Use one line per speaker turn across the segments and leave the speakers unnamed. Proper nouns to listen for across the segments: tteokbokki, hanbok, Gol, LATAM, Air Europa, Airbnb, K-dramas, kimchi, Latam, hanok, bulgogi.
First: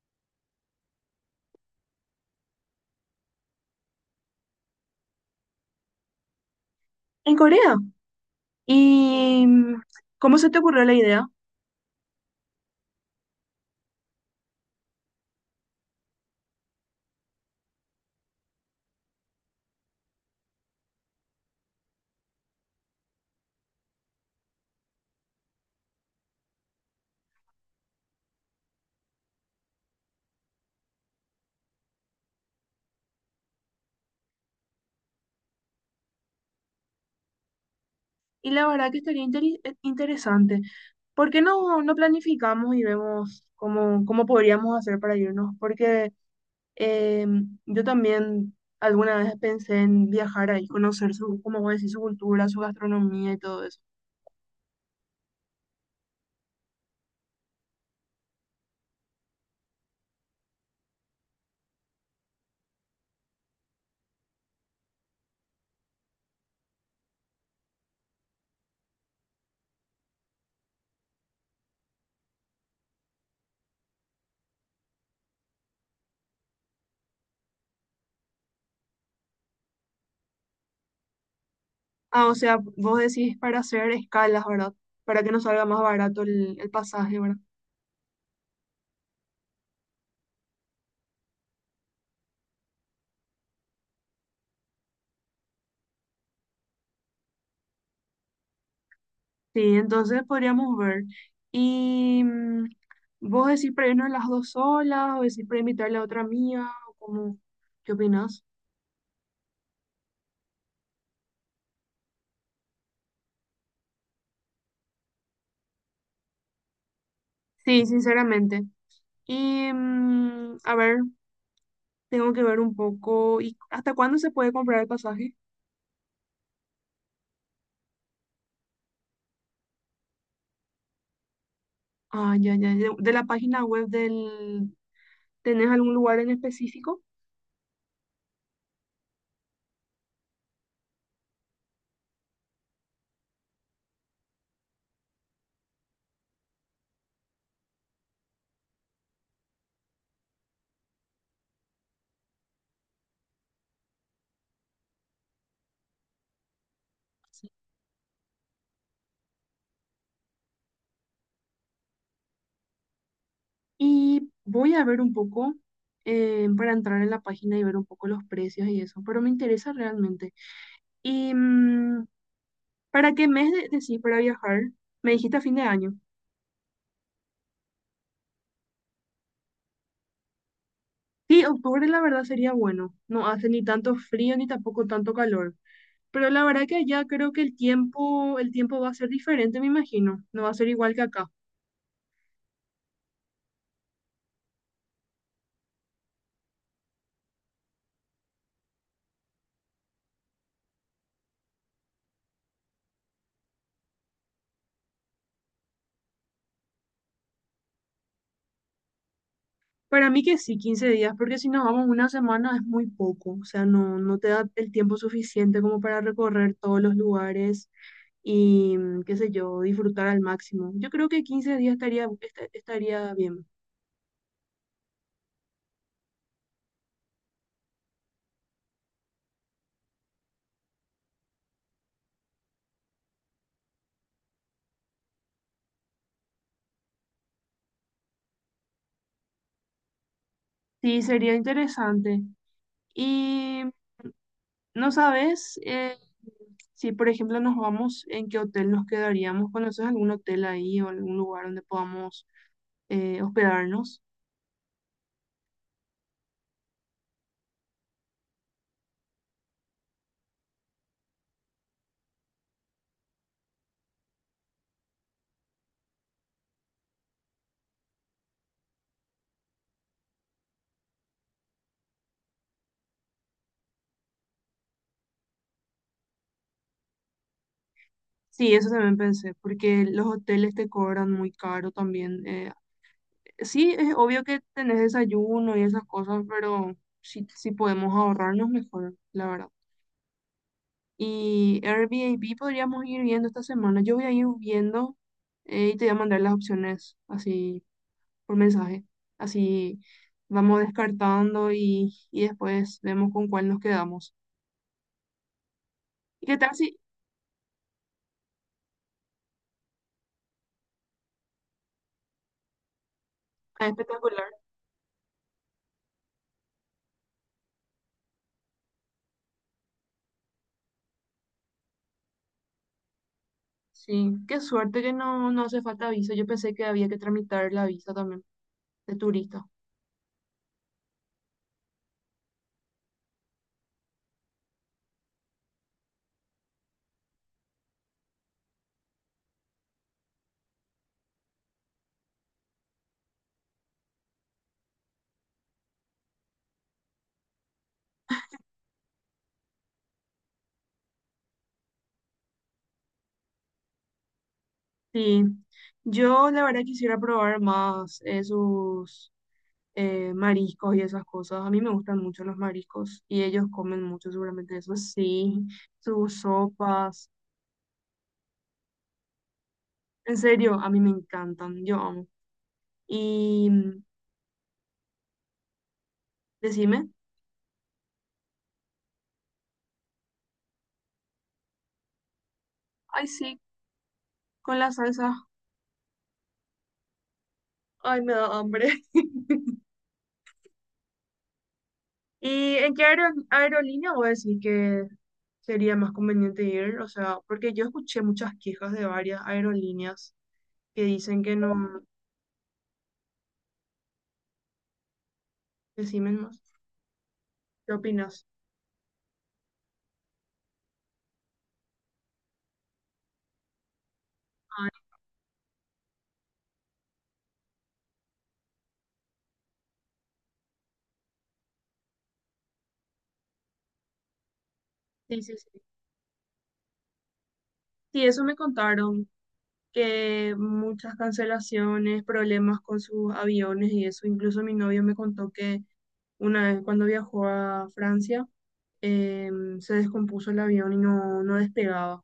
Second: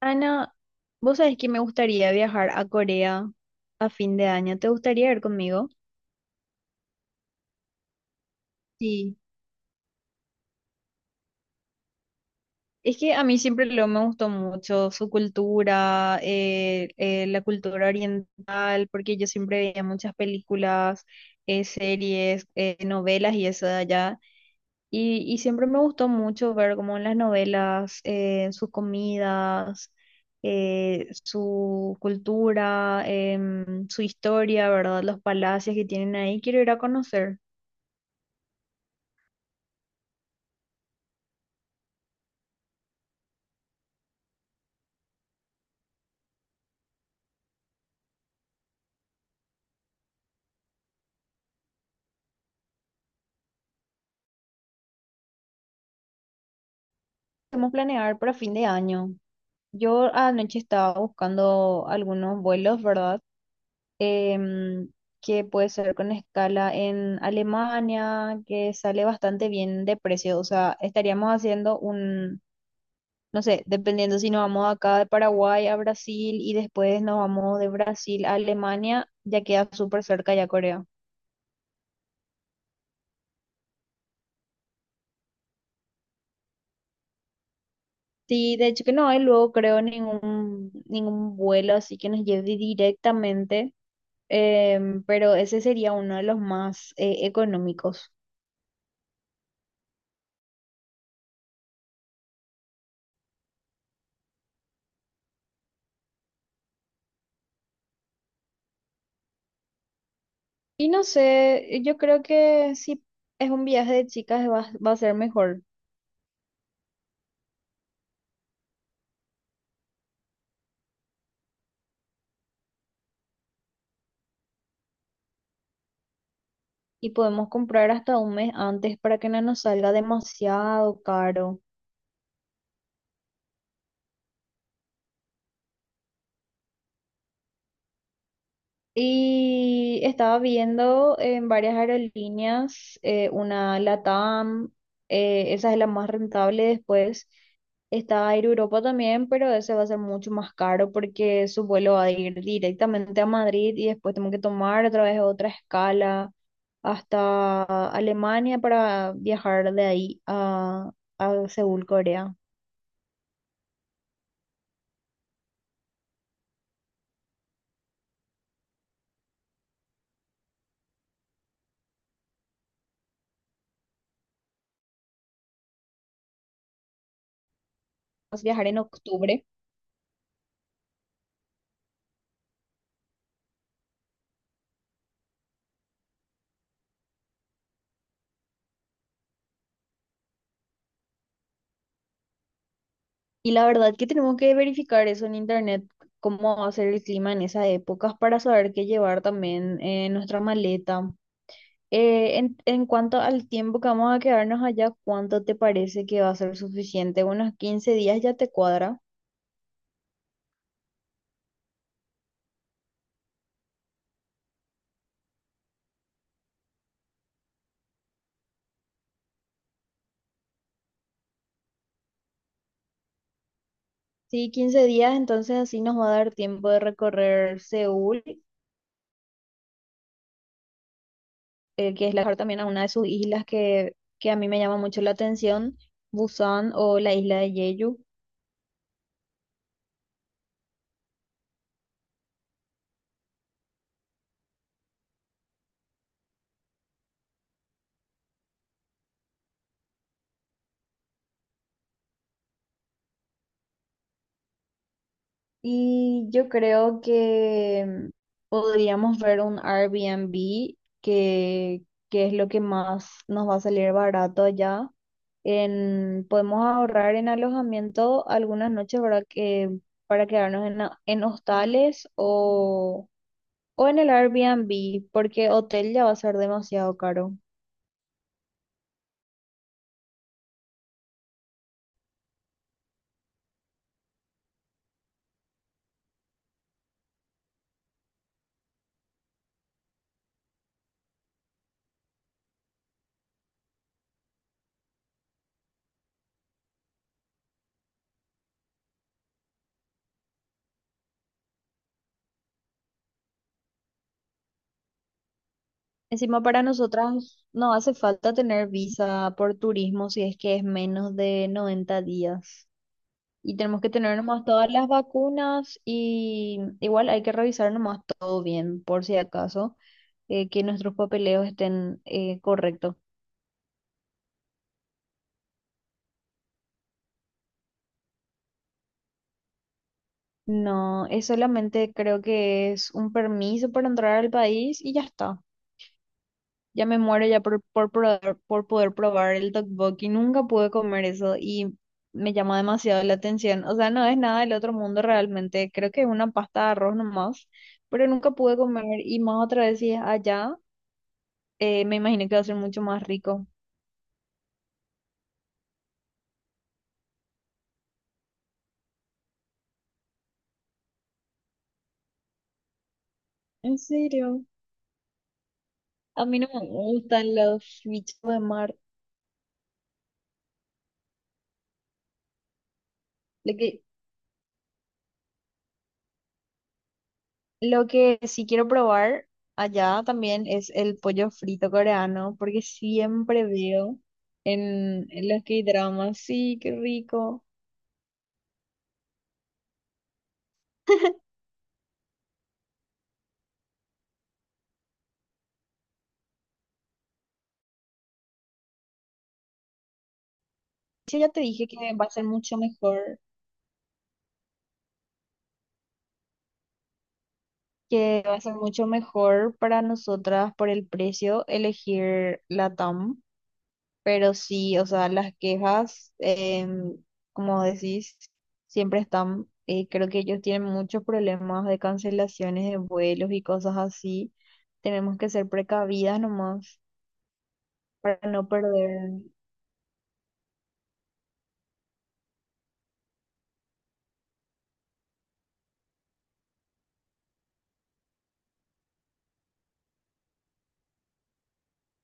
Ana, vos sabés que me gustaría viajar a Corea a fin de año. ¿Te gustaría ir conmigo?
En Corea.
Sí.
¿Y cómo se te ocurrió la idea?
Es que a mí siempre lo me gustó mucho su cultura, la cultura oriental, porque yo siempre veía muchas películas, series, novelas y eso de allá. Y siempre me gustó mucho ver como en las novelas, sus comidas, su cultura, su historia, ¿verdad? Los palacios que tienen ahí. Quiero ir a conocer.
Y la verdad que estaría interesante. ¿Por qué no, no planificamos y vemos cómo podríamos hacer para irnos? Porque eh, yo también alguna vez pensé en viajar ahí, conocer su, como vos decís, su cultura, su gastronomía y todo eso.
Podemos planear para fin de año. Yo anoche estaba buscando algunos vuelos, ¿verdad? Em, que puede ser con escala en Alemania, que sale bastante bien de precio. O sea, estaríamos haciendo no sé, dependiendo si nos vamos acá de Paraguay a Brasil y después nos vamos de Brasil a Alemania, ya queda súper cerca ya Corea.
Ah, o sea, vos decís para hacer escalas, ¿verdad? Para que nos salga más barato el pasaje, ¿verdad?
Sí, de hecho que no hay luego creo ningún vuelo así que nos lleve directamente, pero ese sería uno de los más económicos.
Sí, entonces podríamos ver. Y vos decís para irnos las dos solas, o decís para invitarle a otra amiga, o como, ¿qué opinas?
Y no sé, yo creo que si es un viaje de chicas va a ser mejor
Sí, sinceramente. Y a ver, tengo que ver un poco. ¿Y hasta cuándo se puede comprar el pasaje?
y podemos comprar hasta un mes antes para que no nos salga demasiado caro.
Ah, ya, ya, ya. De la página web del... ¿Tenés algún lugar en específico?
Y estaba viendo en varias aerolíneas, una LATAM, esa es la más rentable. Después está Air Europa también, pero ese va a ser mucho más caro porque su vuelo va a ir directamente a Madrid y después tengo que tomar otra vez otra escala hasta Alemania para viajar de ahí a Seúl, Corea.
Y voy a ver un poco para entrar en la página y ver un poco los precios y eso, pero me interesa realmente. Y ¿para qué mes decís para viajar? Me dijiste a fin de año.
Vamos a viajar en octubre.
Sí, octubre la verdad sería bueno. No hace ni tanto frío ni tampoco tanto calor. Pero la verdad que allá creo que el tiempo va a ser diferente, me imagino. No va a ser igual que acá.
Y la verdad que tenemos que verificar eso en internet, cómo va a ser el clima en esa época para saber qué llevar también en nuestra maleta. En cuanto al tiempo que vamos a quedarnos allá, ¿cuánto te parece que va a ser suficiente? ¿Unos 15 días ya te cuadra?
Para mí que sí, 15 días, porque si nos vamos una semana es muy poco. O sea, no, no te da el tiempo suficiente como para recorrer todos los lugares y, mm, qué sé yo, disfrutar al máximo. Yo creo que 15 días estaría, estaría bien.
Sí, 15 días, entonces así nos va a dar tiempo de recorrer Seúl, que es la, también a una de sus islas que a mí me llama mucho la atención, Busan o la isla de Jeju.
Sí, sería interesante. ¿Y no sabes si, por ejemplo, nos vamos, en qué hotel nos quedaríamos? ¿Conoces algún hotel ahí o algún lugar donde podamos hospedarnos?
Y yo creo que podríamos ver un Airbnb que, que es lo que más nos va a salir barato allá. En, podemos ahorrar en alojamiento algunas noches, ¿verdad? Que, para quedarnos en, en hostales o en el Airbnb, porque hotel ya va a ser demasiado caro.
Sí, eso también pensé, porque los hoteles te cobran muy caro también. Sí, es obvio que tenés desayuno y esas cosas, pero si podemos ahorrarnos mejor, la verdad. Y Airbnb podríamos ir viendo esta semana. Yo voy a ir viendo y te voy a mandar las opciones así por mensaje. Así vamos descartando y después vemos con cuál nos quedamos. ¿Y qué
Encima
tal
para
si...
nosotras no hace falta tener visa por turismo si es que es menos de 90 días. Y
Ah,
tenemos que tener
espectacular.
nomás todas las vacunas y igual hay que revisar nomás todo bien, por si acaso, que nuestros papeleos estén correctos.
Sí, qué suerte que no, no hace falta visa. Yo pensé que había que tramitar la visa también de turista.
No, es solamente creo que es un permiso para entrar al país y ya está. Ya me muero ya por poder probar el tteokbokki. Nunca pude comer eso y me llama demasiado la atención. O sea, no es nada del otro mundo realmente. Creo que es una pasta de arroz nomás, pero nunca pude comer y más otra vez si es allá. Me imagino que va a ser mucho más rico.
Sí, yo la verdad quisiera probar más esos mariscos y esas cosas. A mí me gustan mucho los mariscos y ellos
En
comen mucho
serio,
seguramente eso. Sí, sus
a mí no me
sopas.
gustan los bichos de mar.
En serio, a mí me encantan, yo amo. Y
Lo que,
decime.
lo que sí quiero probar allá también es el pollo frito coreano, porque
Ay, sí,
siempre veo
con la salsa.
en los K-dramas, sí, qué rico.
Ay, me da hambre. ¿Y en qué aerolínea voy a decir que sería más conveniente ir? O sea, porque yo escuché muchas quejas de varias aerolíneas que
Yo
dicen
ya
que
te dije
no.
que va a ser mucho mejor,
Decime más. ¿Qué
que
opinas?
va a ser mucho mejor para nosotras por el precio elegir Latam. Pero
Ay,
sí, o sea, las quejas, em, como decís, siempre están, creo que ellos tienen muchos problemas de cancelaciones de vuelos y cosas así. Tenemos
sí,
que
sí,
ser
sí.
precavidas nomás
Sí,
para
eso me
no
contaron,
perder.
que muchas cancelaciones, problemas con sus aviones y eso. Incluso mi novio me contó que una vez cuando viajó a Francia, se descompuso el avión y no, no despegaba.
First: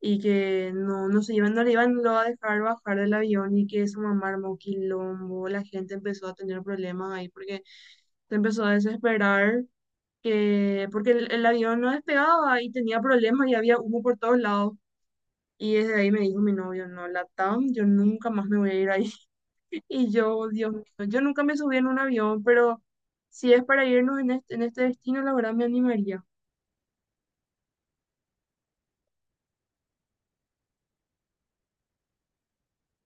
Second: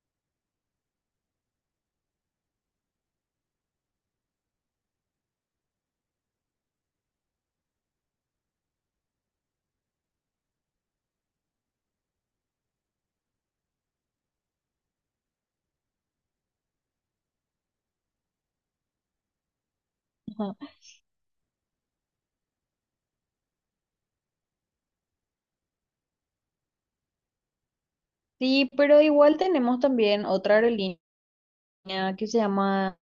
Y que no, no se iban, no le iban luego a dejar bajar del avión y que eso mamá armó quilombo, la gente empezó a tener problemas ahí porque se empezó a desesperar que porque el avión no despegaba y tenía problemas y había humo por todos lados. Y desde ahí me dijo mi novio, no, Latam, yo nunca más me voy a ir ahí. Y yo, Dios mío, yo nunca me subí en un avión, pero si es para irnos en este destino, la verdad me animaría.
Sí, pero igual tenemos también otra aerolínea que se llama,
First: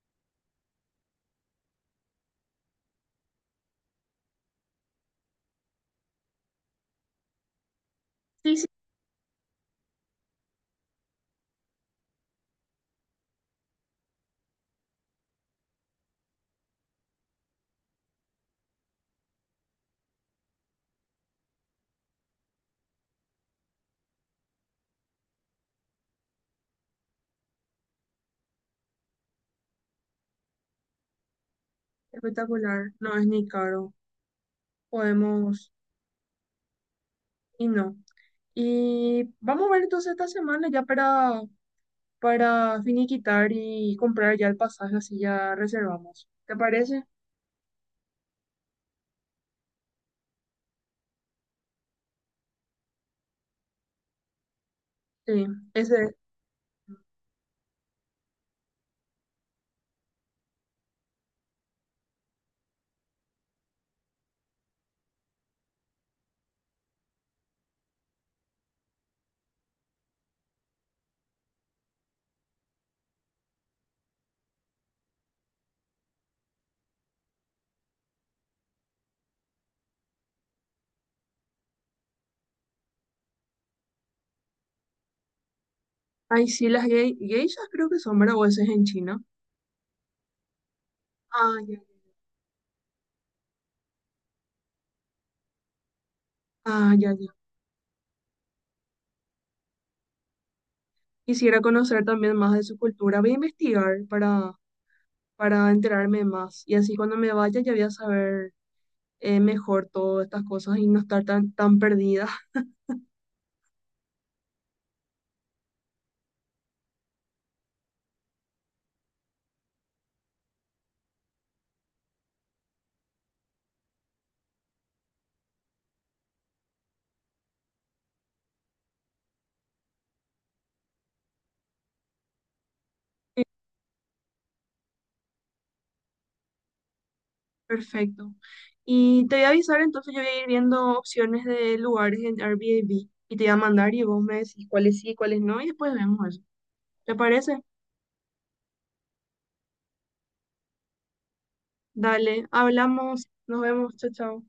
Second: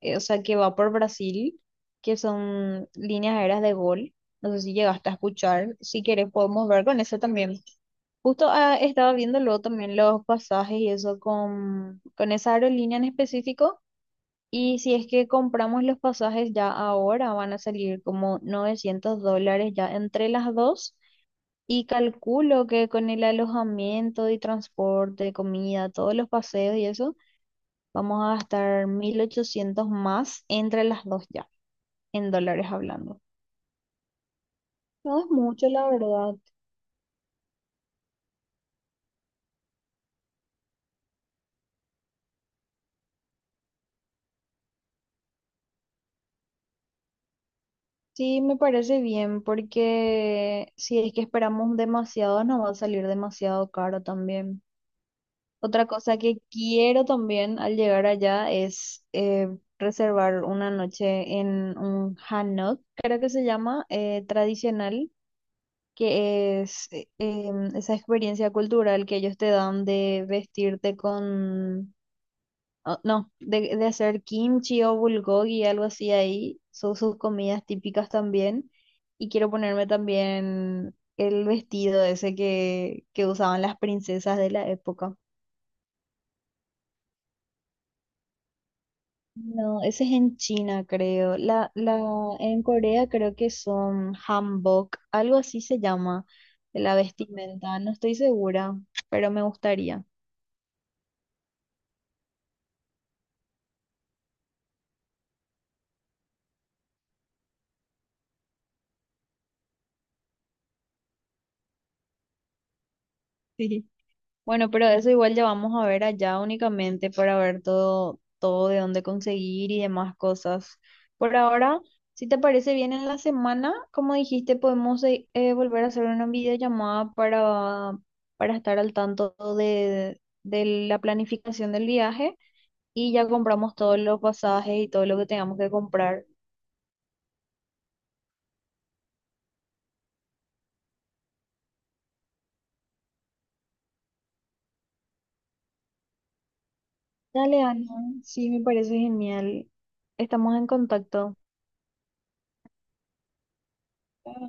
o sea, que va por Brasil, que son líneas aéreas de Gol. No sé si llegaste a escuchar. Si quieres, podemos ver con eso también. Justo
Sí, sí,
estaba viendo luego también los pasajes y eso con esa aerolínea en específico. Y si es que compramos los pasajes ya ahora, van a salir como $900 ya entre las dos. Y calculo que con el alojamiento y transporte, comida, todos los paseos y eso, vamos a gastar 1.800 más entre las dos ya, en dólares
espectacular, no
hablando.
es ni caro,
No es mucho,
podemos,
la verdad.
y no. Y vamos a ver entonces esta semana ya para finiquitar y comprar ya el pasaje, así ya reservamos. ¿Te parece?
Sí, me parece bien, porque si es que esperamos demasiado, nos va a salir demasiado caro también.
Sí,
Otra
ese.
cosa que quiero también al llegar allá es reservar una noche en un hanok, creo que se llama, tradicional, que es esa experiencia cultural que ellos te dan de vestirte con o- no, de hacer kimchi o bulgogi, algo así ahí. Son sus comidas típicas también. Y quiero ponerme también el vestido ese que usaban las princesas de la época.
Ay, sí, las geishas creo que son, ¿verdad? O ese es en China.
No, ese es en China, creo.
Ah, ya.
En Corea creo que son hanbok, algo así se llama,
Ah,
la
ya, ya.
vestimenta. No estoy segura, pero me gustaría.
Quisiera conocer también más de su cultura. Voy a investigar para enterarme más. Y así cuando me vaya ya voy a saber mejor todas estas cosas y no estar tan, tan perdida.
Bueno, pero eso igual ya vamos a ver allá únicamente para ver todo, todo de dónde conseguir y demás cosas. Por ahora, si te parece bien en la semana, como dijiste, podemos volver a hacer una videollamada para estar al tanto de la planificación del viaje y ya compramos todos los pasajes y todo lo que tengamos que comprar.
Perfecto. Y te voy a avisar, entonces yo voy a ir viendo opciones de lugares en Airbnb y te voy a mandar y vos me decís cuáles sí, cuáles no y después vemos eso. ¿Te parece?
Dale, Ana, sí, me parece genial. Estamos en contacto.
Dale, hablamos, nos vemos, chao, chao.